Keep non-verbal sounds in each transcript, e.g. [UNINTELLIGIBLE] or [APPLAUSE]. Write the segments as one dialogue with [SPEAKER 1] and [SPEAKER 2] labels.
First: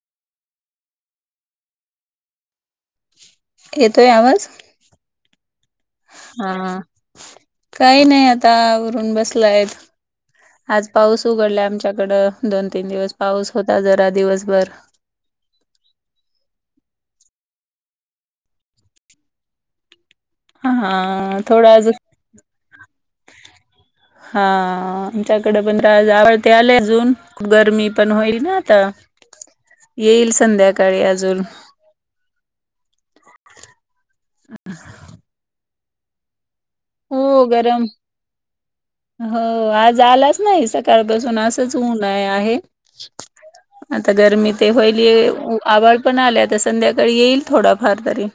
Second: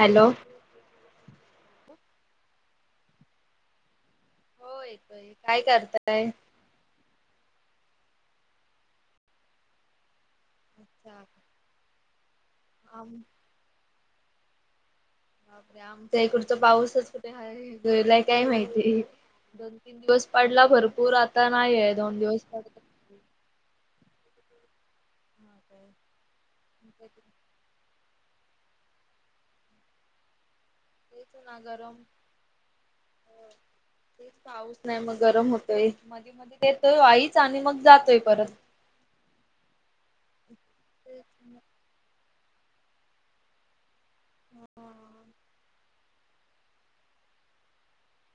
[SPEAKER 1] Hello!
[SPEAKER 2] येतोय आवाज?
[SPEAKER 1] हो येतोय काय करताय?
[SPEAKER 2] हा. काही नाही आता आवरून बसलायत, आज
[SPEAKER 1] अच्छा
[SPEAKER 2] पाऊस उघडलाय आमच्याकडं. दोन तीन
[SPEAKER 1] आम
[SPEAKER 2] दिवस पाऊस होता जरा दिवसभर.
[SPEAKER 1] बापरे! आमच्या इकडचा पाऊसच कुठे हाय गेलाय काय माहिती? दोन तीन दिवस पडला भरपूर
[SPEAKER 2] हा
[SPEAKER 1] आता
[SPEAKER 2] थोडा आज
[SPEAKER 1] नाहीये दोन दिवस [UNINTELLIGIBLE]
[SPEAKER 2] हा,
[SPEAKER 1] हा
[SPEAKER 2] आमच्याकडे पण ते आज [UNINTELLIGIBLE] आले
[SPEAKER 1] काय
[SPEAKER 2] अजून
[SPEAKER 1] तेच
[SPEAKER 2] खूप गरमी पण होईल ना आता, येईल संध्या
[SPEAKER 1] तेच ना गरम, हो तेच पाऊस नाही मग गरम हो तय, मधी मधी येतोय वाईच
[SPEAKER 2] हो
[SPEAKER 1] आणि मग
[SPEAKER 2] गरम
[SPEAKER 1] जातोय परत.
[SPEAKER 2] हो, आज आलाच नाही
[SPEAKER 1] तेच
[SPEAKER 2] सकाळपासून
[SPEAKER 1] ना.
[SPEAKER 2] असच ऊन आहे. आहे. आता गरमी ते
[SPEAKER 1] हा.
[SPEAKER 2] व्हायले, आभाळ पण आलय आता संध्याकाळी येईल थोडाफार तरी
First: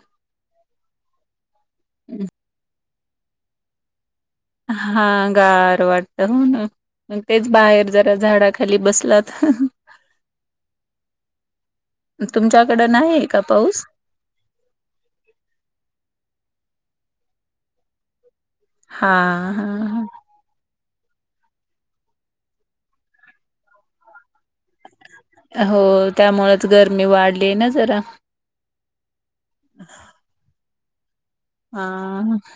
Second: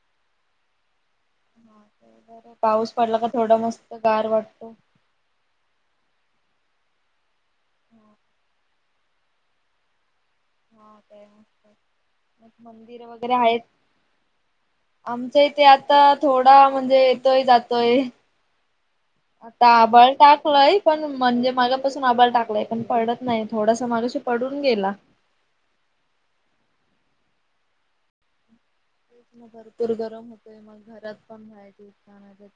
[SPEAKER 1] बर पाऊस पडला का थोडं मस्त गार वाटतो.
[SPEAKER 2] हा. गार वाटत हो ना, मग तेच बाहेर जरा झाडाखाली बस ल्यात हं हं.
[SPEAKER 1] हा काय मग मठ,
[SPEAKER 2] तुमच्याकडं
[SPEAKER 1] मंदिर
[SPEAKER 2] नाही आहे
[SPEAKER 1] वगैरे
[SPEAKER 2] का
[SPEAKER 1] आहेत.
[SPEAKER 2] पाऊस?
[SPEAKER 1] आमच्या इथे आता थोडा म्हणजे येतोय, जातोय.
[SPEAKER 2] हां,
[SPEAKER 1] आता
[SPEAKER 2] हां, हां.
[SPEAKER 1] आभाळ टाकलाय पण म्हणजे मागापासून आभाळ टाकलाय पण पडत नाही थोडासा मगाशी पडून गेला.
[SPEAKER 2] हो. त्यामुळेच गरमी वाढली ना जरा.
[SPEAKER 1] तेच मग भरपूर गरम होतोय, मग घरात पण राहायच
[SPEAKER 2] हां,
[SPEAKER 1] कानाच्या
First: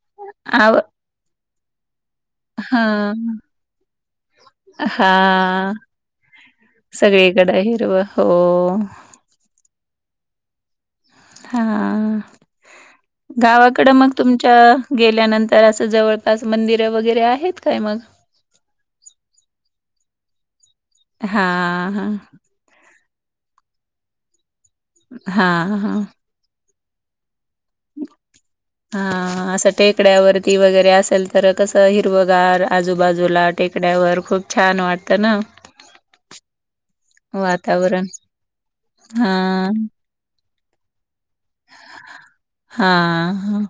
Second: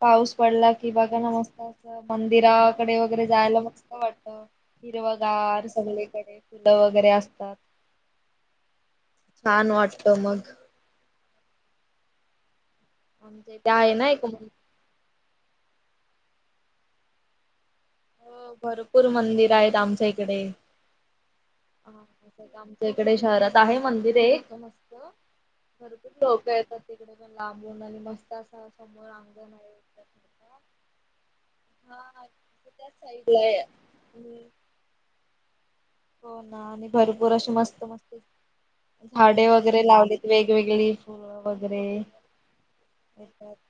[SPEAKER 1] पाऊस पडला
[SPEAKER 2] आव
[SPEAKER 1] कि बघा ना मस्त! असं मंदिराकडे वगैरे
[SPEAKER 2] हां.
[SPEAKER 1] जायला मस्त वाटत हिरवगार सगळीकडे फुलं वगैरे असतात
[SPEAKER 2] सगळीकडे हिरव हो.
[SPEAKER 1] छान वाटत मग
[SPEAKER 2] हा
[SPEAKER 1] आमच्या इथे
[SPEAKER 2] गावाकड
[SPEAKER 1] आहे ना
[SPEAKER 2] मग
[SPEAKER 1] एक
[SPEAKER 2] तुमच्या गेल्यानंतर तर असं जवळपास मंदिरं वगैरे आहेत. काय मग?
[SPEAKER 1] हो भरपूर मंदिर आहेत आमच्या इकडे.
[SPEAKER 2] हा हा.
[SPEAKER 1] इकडे शहरात आहे मंदिर आहे एक मस्त भरपूर लोक येतात. तिकडे पण लांबून आणि मस्त असं
[SPEAKER 2] हा
[SPEAKER 1] समोर अंगण
[SPEAKER 2] असं
[SPEAKER 1] आहे.
[SPEAKER 2] टेकड्यावरती वगैरे असेल तर कस
[SPEAKER 1] हा
[SPEAKER 2] हिरव कार
[SPEAKER 1] त्याच साईडला
[SPEAKER 2] आजूबाजूला
[SPEAKER 1] आहे.
[SPEAKER 2] टेकण्या्यावर खूप छान वाटतं ना.
[SPEAKER 1] हो ना आणि भरपूर अशी मस्त
[SPEAKER 2] वातावरण.
[SPEAKER 1] मस्त झाडे
[SPEAKER 2] हां,
[SPEAKER 1] वगैरे लावलीत वेग वेगवेगळी फुलं वगैरेत
[SPEAKER 2] हां,
[SPEAKER 1] ह
[SPEAKER 2] हां,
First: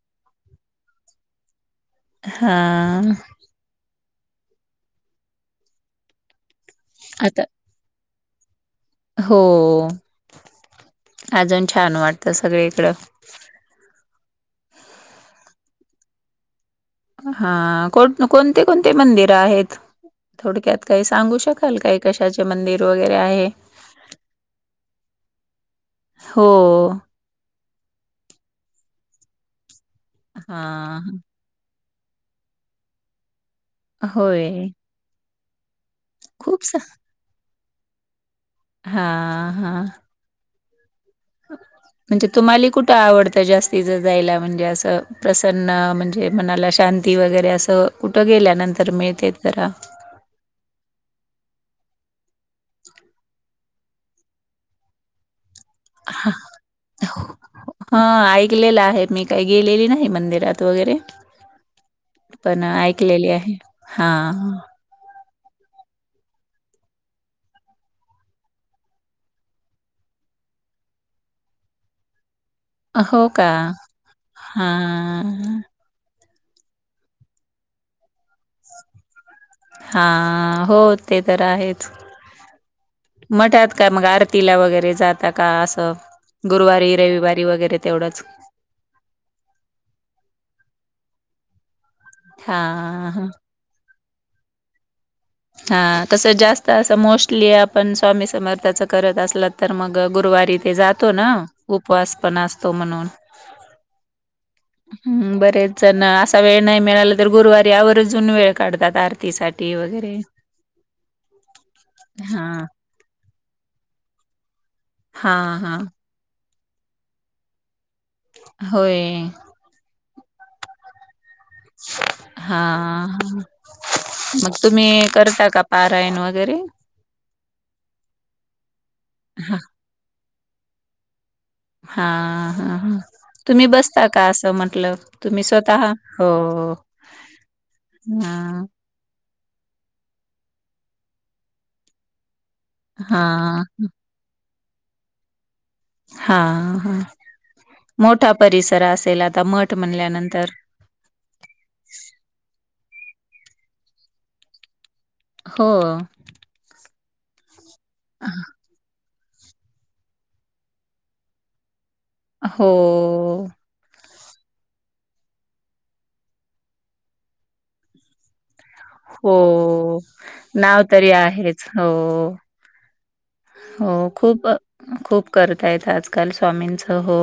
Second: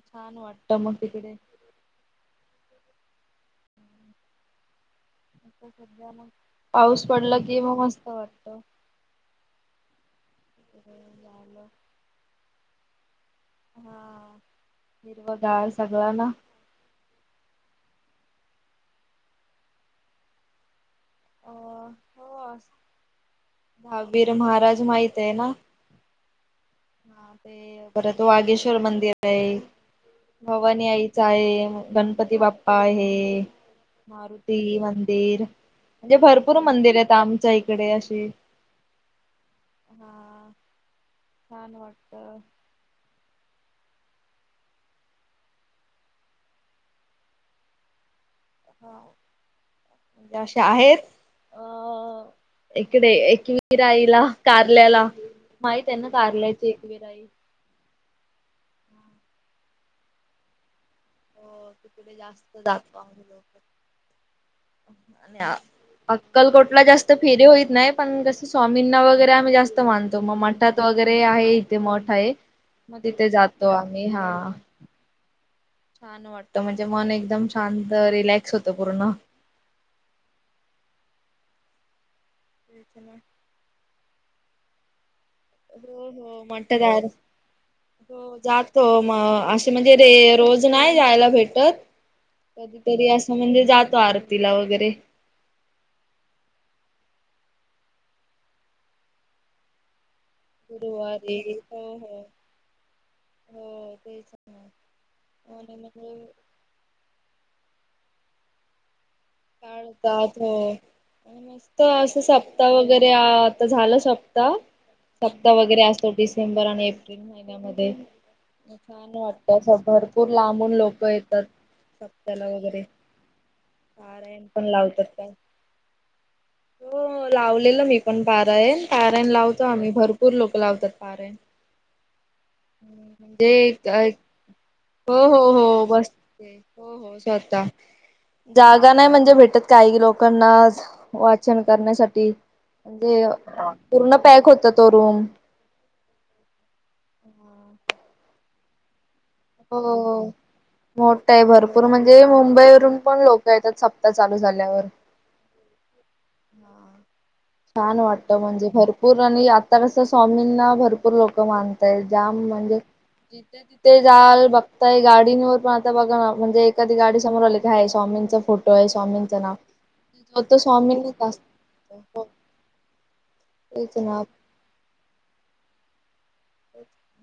[SPEAKER 1] छान वाटत मग तिकडे
[SPEAKER 2] हा.
[SPEAKER 1] पाऊस पडला
[SPEAKER 2] आता
[SPEAKER 1] की म मस्त वाटत.
[SPEAKER 2] हो
[SPEAKER 1] झालं
[SPEAKER 2] अजून छान वाटतं सगळीकडं.
[SPEAKER 1] हा निरवगळ सगळा ना.
[SPEAKER 2] हा को कोणती कोणती मंदिरं आहेत थोडक्यात काही सांगू
[SPEAKER 1] अ
[SPEAKER 2] शकाल काही कशाचे मंदिर वगैरे आहे.
[SPEAKER 1] दहाबीर महाराज माहित आहे ना.
[SPEAKER 2] हो.
[SPEAKER 1] हा ते परत वागेश्वर मंदिर आहे भवनी
[SPEAKER 2] हां, हां.
[SPEAKER 1] आईचं आहे. गणपती बाप्पा आहे
[SPEAKER 2] होय.
[SPEAKER 1] मारुती मंदिर म्हणजे भरपूर
[SPEAKER 2] खूप
[SPEAKER 1] मंदिर आहेत आमच्या इकडे अशी
[SPEAKER 2] हा हा.
[SPEAKER 1] छान
[SPEAKER 2] म्हणजे
[SPEAKER 1] वाटतं
[SPEAKER 2] तुम्हाला कुठे आवडत. तर जास्तीच जायला म्हणजे असं प्रसन्न म्हणजे मनाला शांती वगैरे असं. ट गेल्यानंतर
[SPEAKER 1] हा
[SPEAKER 2] मिळते जरा
[SPEAKER 1] म्हणजे अशे आहेत अ इकडे एक वरईला कारल्याला माही त्यांना कारारलायच एक वराई
[SPEAKER 2] हा ऐकलेलं आहे मी काही गेलेली नाही मंदिरात वगैरे
[SPEAKER 1] हो तिकुडे जास्त
[SPEAKER 2] पण
[SPEAKER 1] जातो आ
[SPEAKER 2] ऐकलेली आहे.
[SPEAKER 1] लोक
[SPEAKER 2] हां.
[SPEAKER 1] आणि अक्कलकोटला जास्त फेरी होईत नाही पण जसं स्वामींना वगैरे आम्ही जास्त मानतो मग मठात वगैरे आहे इथे मोठ आहे मग
[SPEAKER 2] हो
[SPEAKER 1] तिथे
[SPEAKER 2] का?
[SPEAKER 1] जातो आम्ही हा.
[SPEAKER 2] हां.
[SPEAKER 1] छान वाटत म्हणजे मन एकदम शांत रिलॅक्स होतं पूर्ण
[SPEAKER 2] हा हो ते तर आहेच म्हटात काय मग अर तिला वगैरे जात.
[SPEAKER 1] हो हो म्हणतातर
[SPEAKER 2] रविवारी वगैरे तेवढंच?
[SPEAKER 1] हो जातो मग असे म्हणजे रे रोज नाही जायला भेटत. कधीतरी
[SPEAKER 2] हां, हां.
[SPEAKER 1] असं म्हणजे जातो आरतीला वगैरे
[SPEAKER 2] हा तसं जास्त असं मोस्टली आपण स्वामी समर्थाच करत असल तर मग गुरुवारी ते जातो ना
[SPEAKER 1] गुरुवारी हो
[SPEAKER 2] उपवास
[SPEAKER 1] हो
[SPEAKER 2] पण असतो म्हणून
[SPEAKER 1] हो तेच ना
[SPEAKER 2] हम
[SPEAKER 1] आणि
[SPEAKER 2] बरेच ना
[SPEAKER 1] म्हणजे
[SPEAKER 2] असा वेळ नाही मिळाला तर गुरुवारी यावजून वेळ काढतात आर
[SPEAKER 1] काढतात हो मस्त अस
[SPEAKER 2] हां.
[SPEAKER 1] सप्ता वगैरे आह. झालं सप्ता सप्ताह
[SPEAKER 2] हां, हां.
[SPEAKER 1] वगैरे असतो डिसेंबर आणि एप्रिल महिन्यामध्ये छान
[SPEAKER 2] होय.
[SPEAKER 1] वाटतं असं भरपूर लांबून लोक आहेत.
[SPEAKER 2] हा
[SPEAKER 1] पारायण
[SPEAKER 2] मग
[SPEAKER 1] पण लावतात
[SPEAKER 2] तुम्ही
[SPEAKER 1] काय
[SPEAKER 2] करता का पारायण वगैरे?
[SPEAKER 1] हो लावलेलं मी पण पारायण पारायन लावतो आम्ही भर भरपूर लोक लावतात पार
[SPEAKER 2] हा.
[SPEAKER 1] म्हणजे
[SPEAKER 2] म्हटलं?
[SPEAKER 1] हो हो
[SPEAKER 2] तुम्ही
[SPEAKER 1] हो
[SPEAKER 2] स्वतः? हो.
[SPEAKER 1] बसते हो हो स्वतः
[SPEAKER 2] हां,
[SPEAKER 1] जागा नाही म्हणजे भेटत काही लोकांना वाचन करण्यासाठी म्हणजे
[SPEAKER 2] हां,
[SPEAKER 1] पूर्ण पॅक होता तो रूम.
[SPEAKER 2] हा, हा. मोठा परिसर असेल मठ
[SPEAKER 1] हो, हो.
[SPEAKER 2] म्हणल्यानंतर.
[SPEAKER 1] मोठ हाय भरपूर म्हणजे मुंबईवरून - - पण लोक येतात. सप्ता चालू झाल्यावर.
[SPEAKER 2] हो.
[SPEAKER 1] छान वाटत म्हणजे भरपूर आणि आता कस स्वामींना भरपूर लोक मान - - जाम म्हणजे
[SPEAKER 2] हो,
[SPEAKER 1] जिथे तिथे जाल बघताय गाडींवर पण आता बघा ना म्हणजे एखादी गाडी समोर आले की हय स्वामींचा फोटो स्वामींचं
[SPEAKER 2] हो.
[SPEAKER 1] नाव तर
[SPEAKER 2] नाव
[SPEAKER 1] स्वामीनी
[SPEAKER 2] तरी
[SPEAKER 1] असत.
[SPEAKER 2] आहेच. हो, हो. खूप खूप करतायेत. आजकाल स्वामींच हो.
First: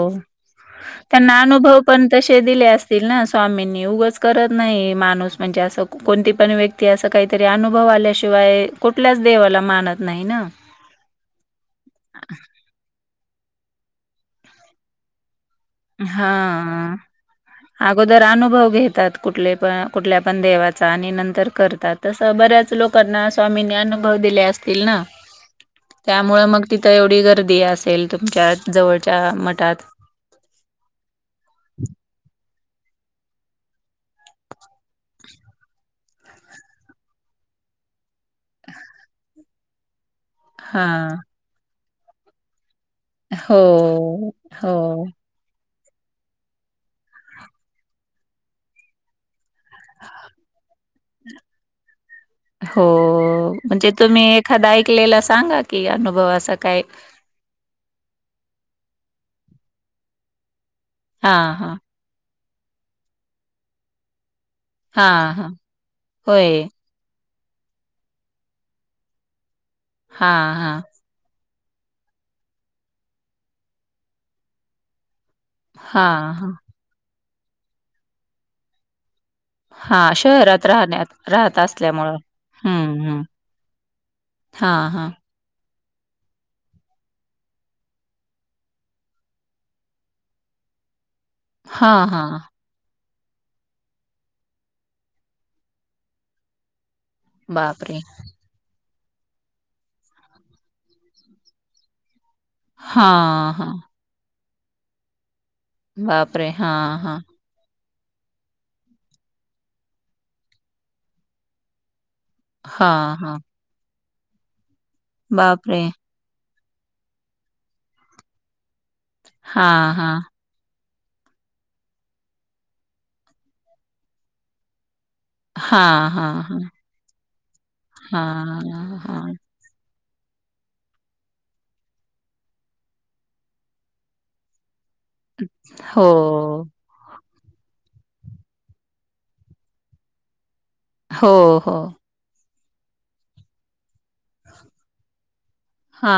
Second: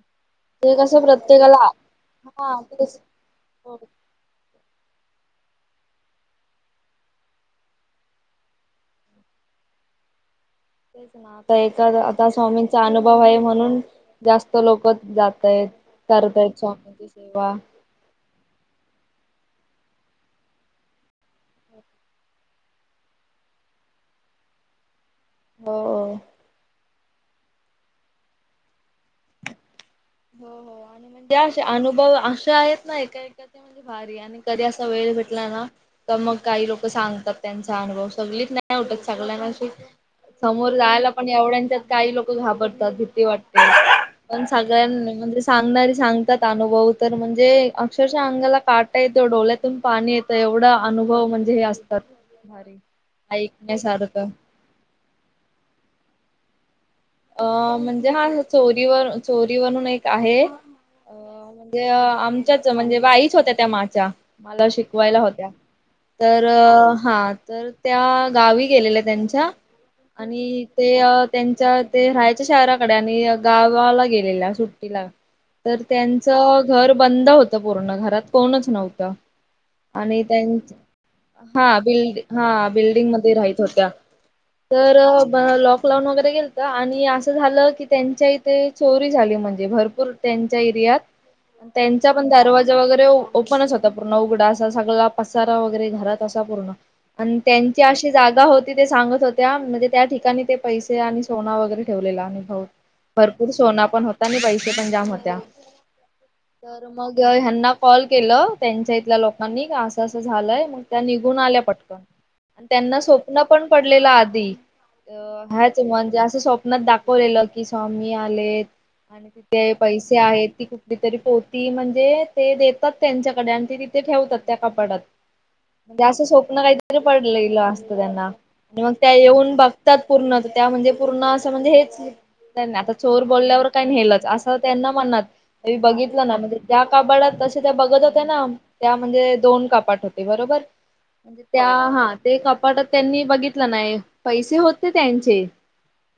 [SPEAKER 1] ते कसं
[SPEAKER 2] त्यांना
[SPEAKER 1] प्रत्येकाला
[SPEAKER 2] अनुभव पण तसे
[SPEAKER 1] हा
[SPEAKER 2] दिले
[SPEAKER 1] तेच
[SPEAKER 2] असतील ना. स्वामींनी उगचं कर नाही माणूस म्हणजे अस कोणती पण व्यक्ती अस काहीतरी अनुभव आल्याशिवाय कुठल्याच देवा ला मानत नाही ना.
[SPEAKER 1] तेच ना आता एका आता स्वामींचा अनुभव आहे म्हणून जास्त लोक जातात.
[SPEAKER 2] हा आगोदर आनु भव घेतात कुठले पण कुठल्या पण देवाचा आणि नंतर करतात तसं बऱ्याच लोकांना स्वामी - - मीनी अनुभव दिले असतील ना.
[SPEAKER 1] हो
[SPEAKER 2] त्यामुळ मग तिथं एवढी गर्दी असेल तुमच्या जवळच्या मठात.
[SPEAKER 1] हो, हो. म्हणजे असे अनुभव अस तो आहेत ना एकाका म्हणजे भारी आणि कधी असा वेळ घेटलाय ना तर मग काही लोक सांगतात. त्यांचा अनुभव सगळीच नाही उठत सगल्याना अशी समोर जायला.
[SPEAKER 2] हां.
[SPEAKER 1] पण एवढ्यांच्यात काही लोक घाबरतात भीती
[SPEAKER 2] हो,
[SPEAKER 1] वाटते. पण सांग - -
[SPEAKER 2] हो,
[SPEAKER 1] णारे सांगणारे सांगतात अनुभव तर म्हणजे अक्षरश अंगाला काटा येतो डोल्यातून पाणी येतं एवढं अ नुभव म्हणजे हे असतात. भारी
[SPEAKER 2] हो. म्हणजे तुम्ही
[SPEAKER 1] ऐकण्यासारखं
[SPEAKER 2] एखादा ऐकलेला सांगा की अनुभव असा काय.
[SPEAKER 1] अ म्हणजे हा चोरीवर चोरीवररून एक आहे. अ
[SPEAKER 2] हां, हां.
[SPEAKER 1] म्हणजे आमच्याच म्हणजे बाईच होत्या त्या माच्या मला शिकवायला
[SPEAKER 2] हां,
[SPEAKER 1] होत्या.
[SPEAKER 2] हां.
[SPEAKER 1] तर,
[SPEAKER 2] होय.
[SPEAKER 1] हा. तर त्या गावी गेलेल्या त्यांच्या
[SPEAKER 2] हां,
[SPEAKER 1] आणि
[SPEAKER 2] हां.
[SPEAKER 1] ते त्यांच्या - - ते राहायचे शहराकडे आणि गावाला गेलेल्या सुट्टीला. तर
[SPEAKER 2] हां, हां.
[SPEAKER 1] त्यांचं घर बंद होतं पूर्ण घरात कोणच नव्हतं.
[SPEAKER 2] हां,
[SPEAKER 1] आणि त्यां
[SPEAKER 2] शहरात राहण्यात राहत
[SPEAKER 1] हा
[SPEAKER 2] असल्यामुळं.
[SPEAKER 1] बिल्ड हा
[SPEAKER 2] हं,
[SPEAKER 1] बिल्डिंग
[SPEAKER 2] हं.
[SPEAKER 1] मध्ये राहत होत्या.
[SPEAKER 2] हां,
[SPEAKER 1] तर
[SPEAKER 2] हां.
[SPEAKER 1] लॉकडाऊन वगैरे गेल आणि असं झालं की त्यांच्या इथे चोरी झाली म्हणजे भरपूर त्यांच्या एरियात.
[SPEAKER 2] हां,
[SPEAKER 1] त्यांचा पण
[SPEAKER 2] हां.
[SPEAKER 1] दरवाजा वगैरे ओपनच होता. पूर्ण उघडा. असा सगळा पसारा वगैरे घरात असा पूर्ण - - आणि त्यांची
[SPEAKER 2] बापरे!
[SPEAKER 1] अशी जागा होती ते सांगत होत्या म्हणजे त्या ठिकाणी ते पैसे आणि सोना वगैरे ठेवलेला आणि होय भरपूर
[SPEAKER 2] हां, हां.
[SPEAKER 1] सोना पण होता आणि पैसे पण जाम होत्या.
[SPEAKER 2] बापरे!
[SPEAKER 1] तर
[SPEAKER 2] हां,
[SPEAKER 1] मग
[SPEAKER 2] हां.
[SPEAKER 1] ह्यांना कॉल केलं त्यांच्या इथल्या लोकांनी असं असं झालंय मग त्या निघून आल्या पटकन त्यांना
[SPEAKER 2] हां, हां.
[SPEAKER 1] स्वप्न पण पडलेला आधी अ ह्याच
[SPEAKER 2] बापरे!
[SPEAKER 1] म - - स्वप्नात दाखवलेलं की स्वामी आले आणि तिथे
[SPEAKER 2] हां,
[SPEAKER 1] पैसे
[SPEAKER 2] हां.
[SPEAKER 1] आहेत. ती खूप कुठतरी पोती म्हणजे ते देतात त्यांच्याकडे आणि ती तिथे ठेवतात त्या कपाडात. म्हणजे
[SPEAKER 2] हां,
[SPEAKER 1] असं
[SPEAKER 2] हां,
[SPEAKER 1] स्वप्न
[SPEAKER 2] हां.
[SPEAKER 1] काहीतरी पड - - लेलं असत त्यांना मग
[SPEAKER 2] हां,
[SPEAKER 1] त्या
[SPEAKER 2] हां.
[SPEAKER 1] येऊन बघतात. पूर्ण त्या म्हणजे पूर्ण अस म्हणजे हेच आता चोर बोलल्यावर काही नेलच अस त्यांना - - मनात बघितलं ना
[SPEAKER 2] हो.
[SPEAKER 1] म्हणे कबाडात तसे त्या बघत होत्या ना त्या म्हणजे दोन कापाट होते. बरोबर.
[SPEAKER 2] हो,
[SPEAKER 1] त्या
[SPEAKER 2] हो.
[SPEAKER 1] हा ते कपाट त्यांनी बघितलं नाही. पैसे होते त्यांचे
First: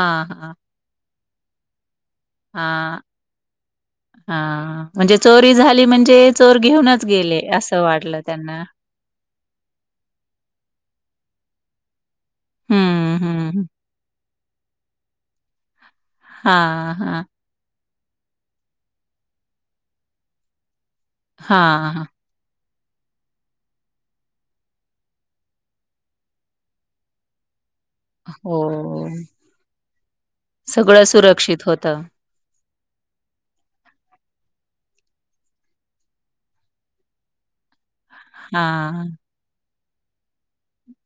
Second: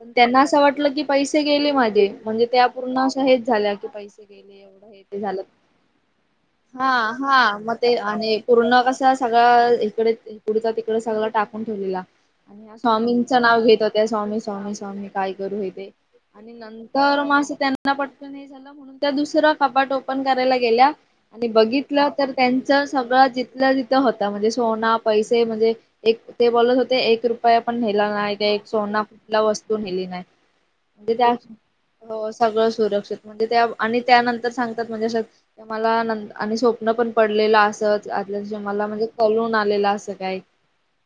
[SPEAKER 1] पण त्यांना
[SPEAKER 2] हां.
[SPEAKER 1] असं वाटलं की पैसे गेले माझे. म्हणजे त्या पूर्ण
[SPEAKER 2] हां,
[SPEAKER 1] अशा हेच झाल्या कि पैसे गेले
[SPEAKER 2] हां.
[SPEAKER 1] एवढं हे
[SPEAKER 2] म्हणजे
[SPEAKER 1] ते झालं
[SPEAKER 2] चोरी झाली म्हणजे चोर
[SPEAKER 1] हा.
[SPEAKER 2] घेऊनच गेले
[SPEAKER 1] हा म
[SPEAKER 2] असं
[SPEAKER 1] ते
[SPEAKER 2] वाटलं
[SPEAKER 1] आणि
[SPEAKER 2] त्यांना.
[SPEAKER 1] पूर्ण कसं अ स इकडे इकडचा तिकडे सगळं टाकून ठेवलेला. आणि या
[SPEAKER 2] हं,
[SPEAKER 1] स्वामींचं नाव
[SPEAKER 2] हं.
[SPEAKER 1] घेत होत्या. स्वामी, स्वामी, स्वामी काय करू हे ते आणि
[SPEAKER 2] हां,
[SPEAKER 1] नंतर
[SPEAKER 2] हां.
[SPEAKER 1] मग असं त्यांना पटकन हे झालं म्हणून त्या दुसर कपाट ओपन करायला गेल्या आणि
[SPEAKER 2] हां, हां.
[SPEAKER 1] बघितलं तर त्यांन सगळं जिथल्या तिंथ होत म्हणजे सोना, पैसे म्हणजे एक ते बोलत होते एक रुपया पण नेला नाही का
[SPEAKER 2] हो.
[SPEAKER 1] एक सोना तिला वस्तू दिली नाही.
[SPEAKER 2] सगळं
[SPEAKER 1] म्हणजे त्या
[SPEAKER 2] सुरक्षित होतं.
[SPEAKER 1] सगळं सुरक्षित म्हणजे त्या. आणि त्यानंतर सांगतात. म्हणजे मला आणि स्वप्न पण पडलेलं अस. आल्या दिशी मला म्हणजे कळून आलेलं असं काय?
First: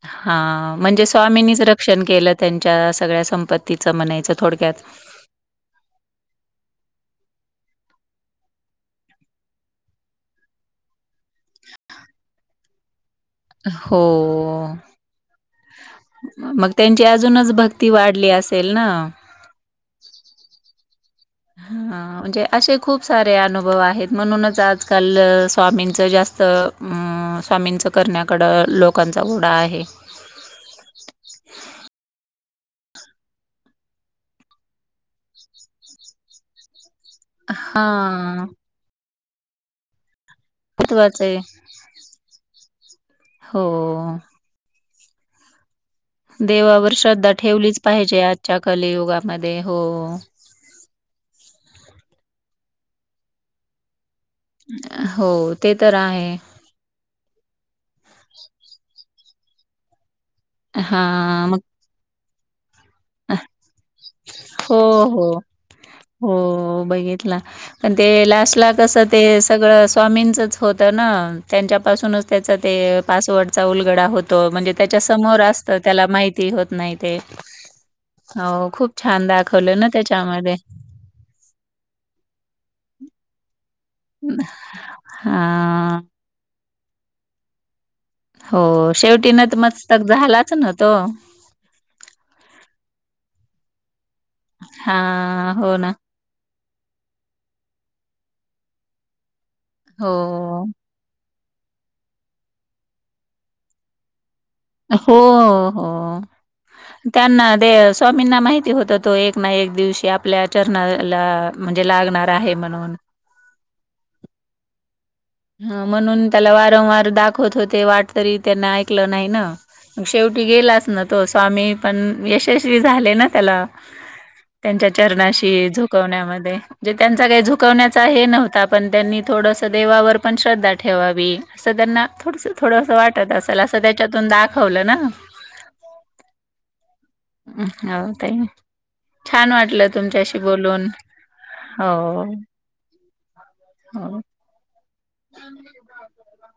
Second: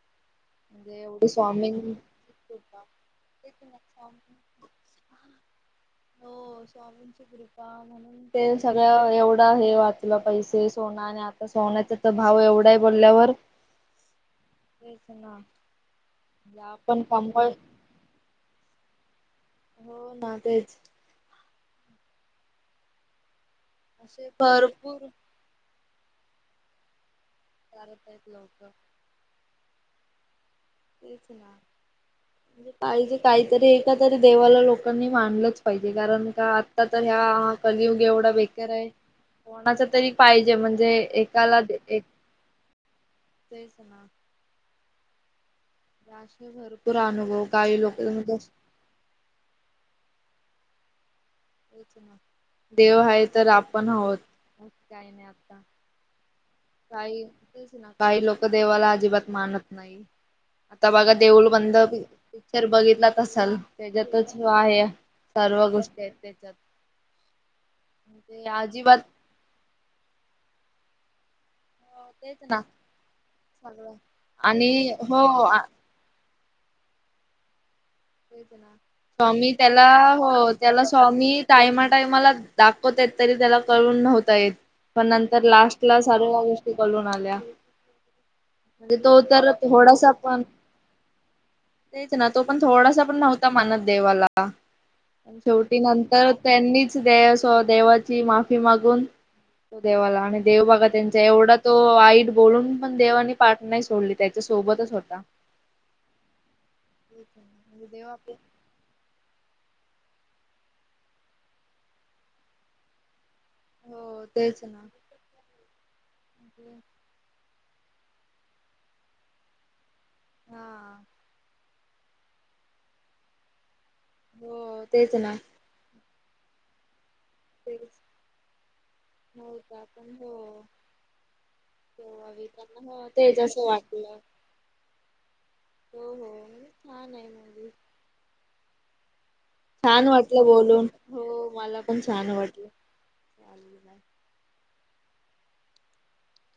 [SPEAKER 2] हा म्हणजे
[SPEAKER 1] एवढी
[SPEAKER 2] स्वामीनीच
[SPEAKER 1] स्वामींची
[SPEAKER 2] रक्षण केलं त्यांच्या
[SPEAKER 1] कृपा
[SPEAKER 2] सगळ. सेगळ्या
[SPEAKER 1] तेच ना
[SPEAKER 2] संपत्तीच म्हणायचं थोडक्यात.
[SPEAKER 1] [UNINTELLIGIBLE] स्वामीनची कृपा म्हणून ते सगळ्या एवढ. हे वाचलं पैसे सोन आणि आ सोन्याचा तर भाव एवढाय बोलल्यावर.
[SPEAKER 2] हो.
[SPEAKER 1] तेच ना म्हणजे
[SPEAKER 2] मग
[SPEAKER 1] आपण
[SPEAKER 2] त्यांची
[SPEAKER 1] कंबळ
[SPEAKER 2] अजूनच भक्ती वाढली असेल ना.?
[SPEAKER 1] हो ना तेच.
[SPEAKER 2] हा म्हणजे असे खूप सारे अनुभव आहेत.
[SPEAKER 1] असे
[SPEAKER 2] म्हणूनच
[SPEAKER 1] भरपूर
[SPEAKER 2] आजकाल स्वामीं जास्त स्वामींचं
[SPEAKER 1] करत आहेत लोक
[SPEAKER 2] करण्याकडं लोकांचा ओडा आहे.
[SPEAKER 1] तेच ना. काजे काहीतरी एका तरी देवाला लोकांनी मांनलंच पाहिजे. कारण का? आता तर ह्या कलयुग एवढा
[SPEAKER 2] हां
[SPEAKER 1] बेकार आहे कोणाचा तरी पाहिजे म्हणजे
[SPEAKER 2] महत्वाचं आहे.
[SPEAKER 1] एकाला- एक.
[SPEAKER 2] हो.
[SPEAKER 1] तेच ना असे
[SPEAKER 2] देवावर
[SPEAKER 1] भरपूर
[SPEAKER 2] श्रद्धा
[SPEAKER 1] अनुभव
[SPEAKER 2] ठेवलीच
[SPEAKER 1] काही लोक
[SPEAKER 2] पाहिजे.
[SPEAKER 1] म्हणजे
[SPEAKER 2] आजच्या कलयुगामध्ये हो.
[SPEAKER 1] देव आहे तर आपण आहोत. काही नाही
[SPEAKER 2] हो
[SPEAKER 1] आता
[SPEAKER 2] ते तर आहे.
[SPEAKER 1] काही तेच ना काही लोक देवाला अजिबात मानत नाही. आता बघा देऊळ
[SPEAKER 2] हां मग
[SPEAKER 1] बंद. पिक्चर बघितलाच असाल, त्याच्यातच
[SPEAKER 2] हो,
[SPEAKER 1] आहे
[SPEAKER 2] हो.
[SPEAKER 1] सर्व गोष्टी आहेत. त्याच्यात
[SPEAKER 2] हो! बघितला पण, ते
[SPEAKER 1] म्हणजे
[SPEAKER 2] लास्ट ला
[SPEAKER 1] अजिबात
[SPEAKER 2] कसं ते सगळं स्वामींचच. होता ना. त्यांच्या पाासूनच
[SPEAKER 1] तेच
[SPEAKER 2] त्याच
[SPEAKER 1] ना
[SPEAKER 2] ते पासवर्डचा
[SPEAKER 1] सगळं
[SPEAKER 2] उलगडा होतो. म्हणजे,
[SPEAKER 1] आणि
[SPEAKER 2] त्याच्या समोर
[SPEAKER 1] हो
[SPEAKER 2] असतं त्याला माहित. ती होत नाही ते. हो खूप छान
[SPEAKER 1] स्वामी
[SPEAKER 2] दाखवलं
[SPEAKER 1] त्याला.
[SPEAKER 2] ना
[SPEAKER 1] हो
[SPEAKER 2] त्याच्यामध्ये.
[SPEAKER 1] त्याला स्वामी टायमाटायमाला दाख दाखवत होतेत तरी त्याला कळून नव्हता येत. पण नंतर लास्ट
[SPEAKER 2] हां.
[SPEAKER 1] ला चालू. कळून आल्या.
[SPEAKER 2] हो
[SPEAKER 1] म्हणजे तो
[SPEAKER 2] शेवटी ना
[SPEAKER 1] तर
[SPEAKER 2] मस्तक
[SPEAKER 1] थोडासा पण.
[SPEAKER 2] झालाच ना तो.
[SPEAKER 1] तेच ना तो पण. थोडासा पण नव्हता मानत देवाला.
[SPEAKER 2] हां, हो
[SPEAKER 1] शेवटी
[SPEAKER 2] ना.
[SPEAKER 1] नंतर. त्यांनीच ते देवाची माफी मागून. तो
[SPEAKER 2] हो.
[SPEAKER 1] देवाला आणि देव बघा. त्यांच्या एवढा तो वाईट बोलून पण देवानी पाठ नाही सोडली. त्याच्या सोबतच
[SPEAKER 2] हो.
[SPEAKER 1] होता
[SPEAKER 2] हो. त्यांना ते
[SPEAKER 1] म्हणजे देव आपल्या
[SPEAKER 2] स्वामींना माहिती होत तो एक. एक ना एक दिवशी. आपल्या चरणाला म्हणजे लागणार आहे. म्हणून.
[SPEAKER 1] हो तेच ना.
[SPEAKER 2] ह म्हणून, त्याला वारंवार दाखवत होते. वाट तरी त्यांना ऐकलं नाही ना. मग शेवटी
[SPEAKER 1] हा
[SPEAKER 2] गेलाच ना तो. स्वामी पण यशस्वी झाले ना त्याला.
[SPEAKER 1] हो
[SPEAKER 2] त्यांच्या
[SPEAKER 1] तेच ना
[SPEAKER 2] चरणाशी झोकवण्यामध्ये. त्यांचा काही
[SPEAKER 1] तेच
[SPEAKER 2] झुकवण्याचा हे नव्हता. पण, त्यांनी थोडंसं
[SPEAKER 1] नव्हता आपण
[SPEAKER 2] देवावर
[SPEAKER 1] हो
[SPEAKER 2] पण श्रद्धा ठेवावी. असं त्यांना
[SPEAKER 1] तेव्हा बी
[SPEAKER 2] थोडस
[SPEAKER 1] त्यांना
[SPEAKER 2] थोडस
[SPEAKER 1] हो
[SPEAKER 2] वाटत
[SPEAKER 1] तेच
[SPEAKER 2] असेल. असं
[SPEAKER 1] वाटलं
[SPEAKER 2] त्याच्यातून दाखवलं ना.
[SPEAKER 1] हो! हो! म्हणजे छान! आहे
[SPEAKER 2] म्
[SPEAKER 1] मूवी
[SPEAKER 2] होताय
[SPEAKER 1] छान वाटलं बोलून हो मला
[SPEAKER 2] हो
[SPEAKER 1] पण छान वाटलं चालेय
[SPEAKER 2] ह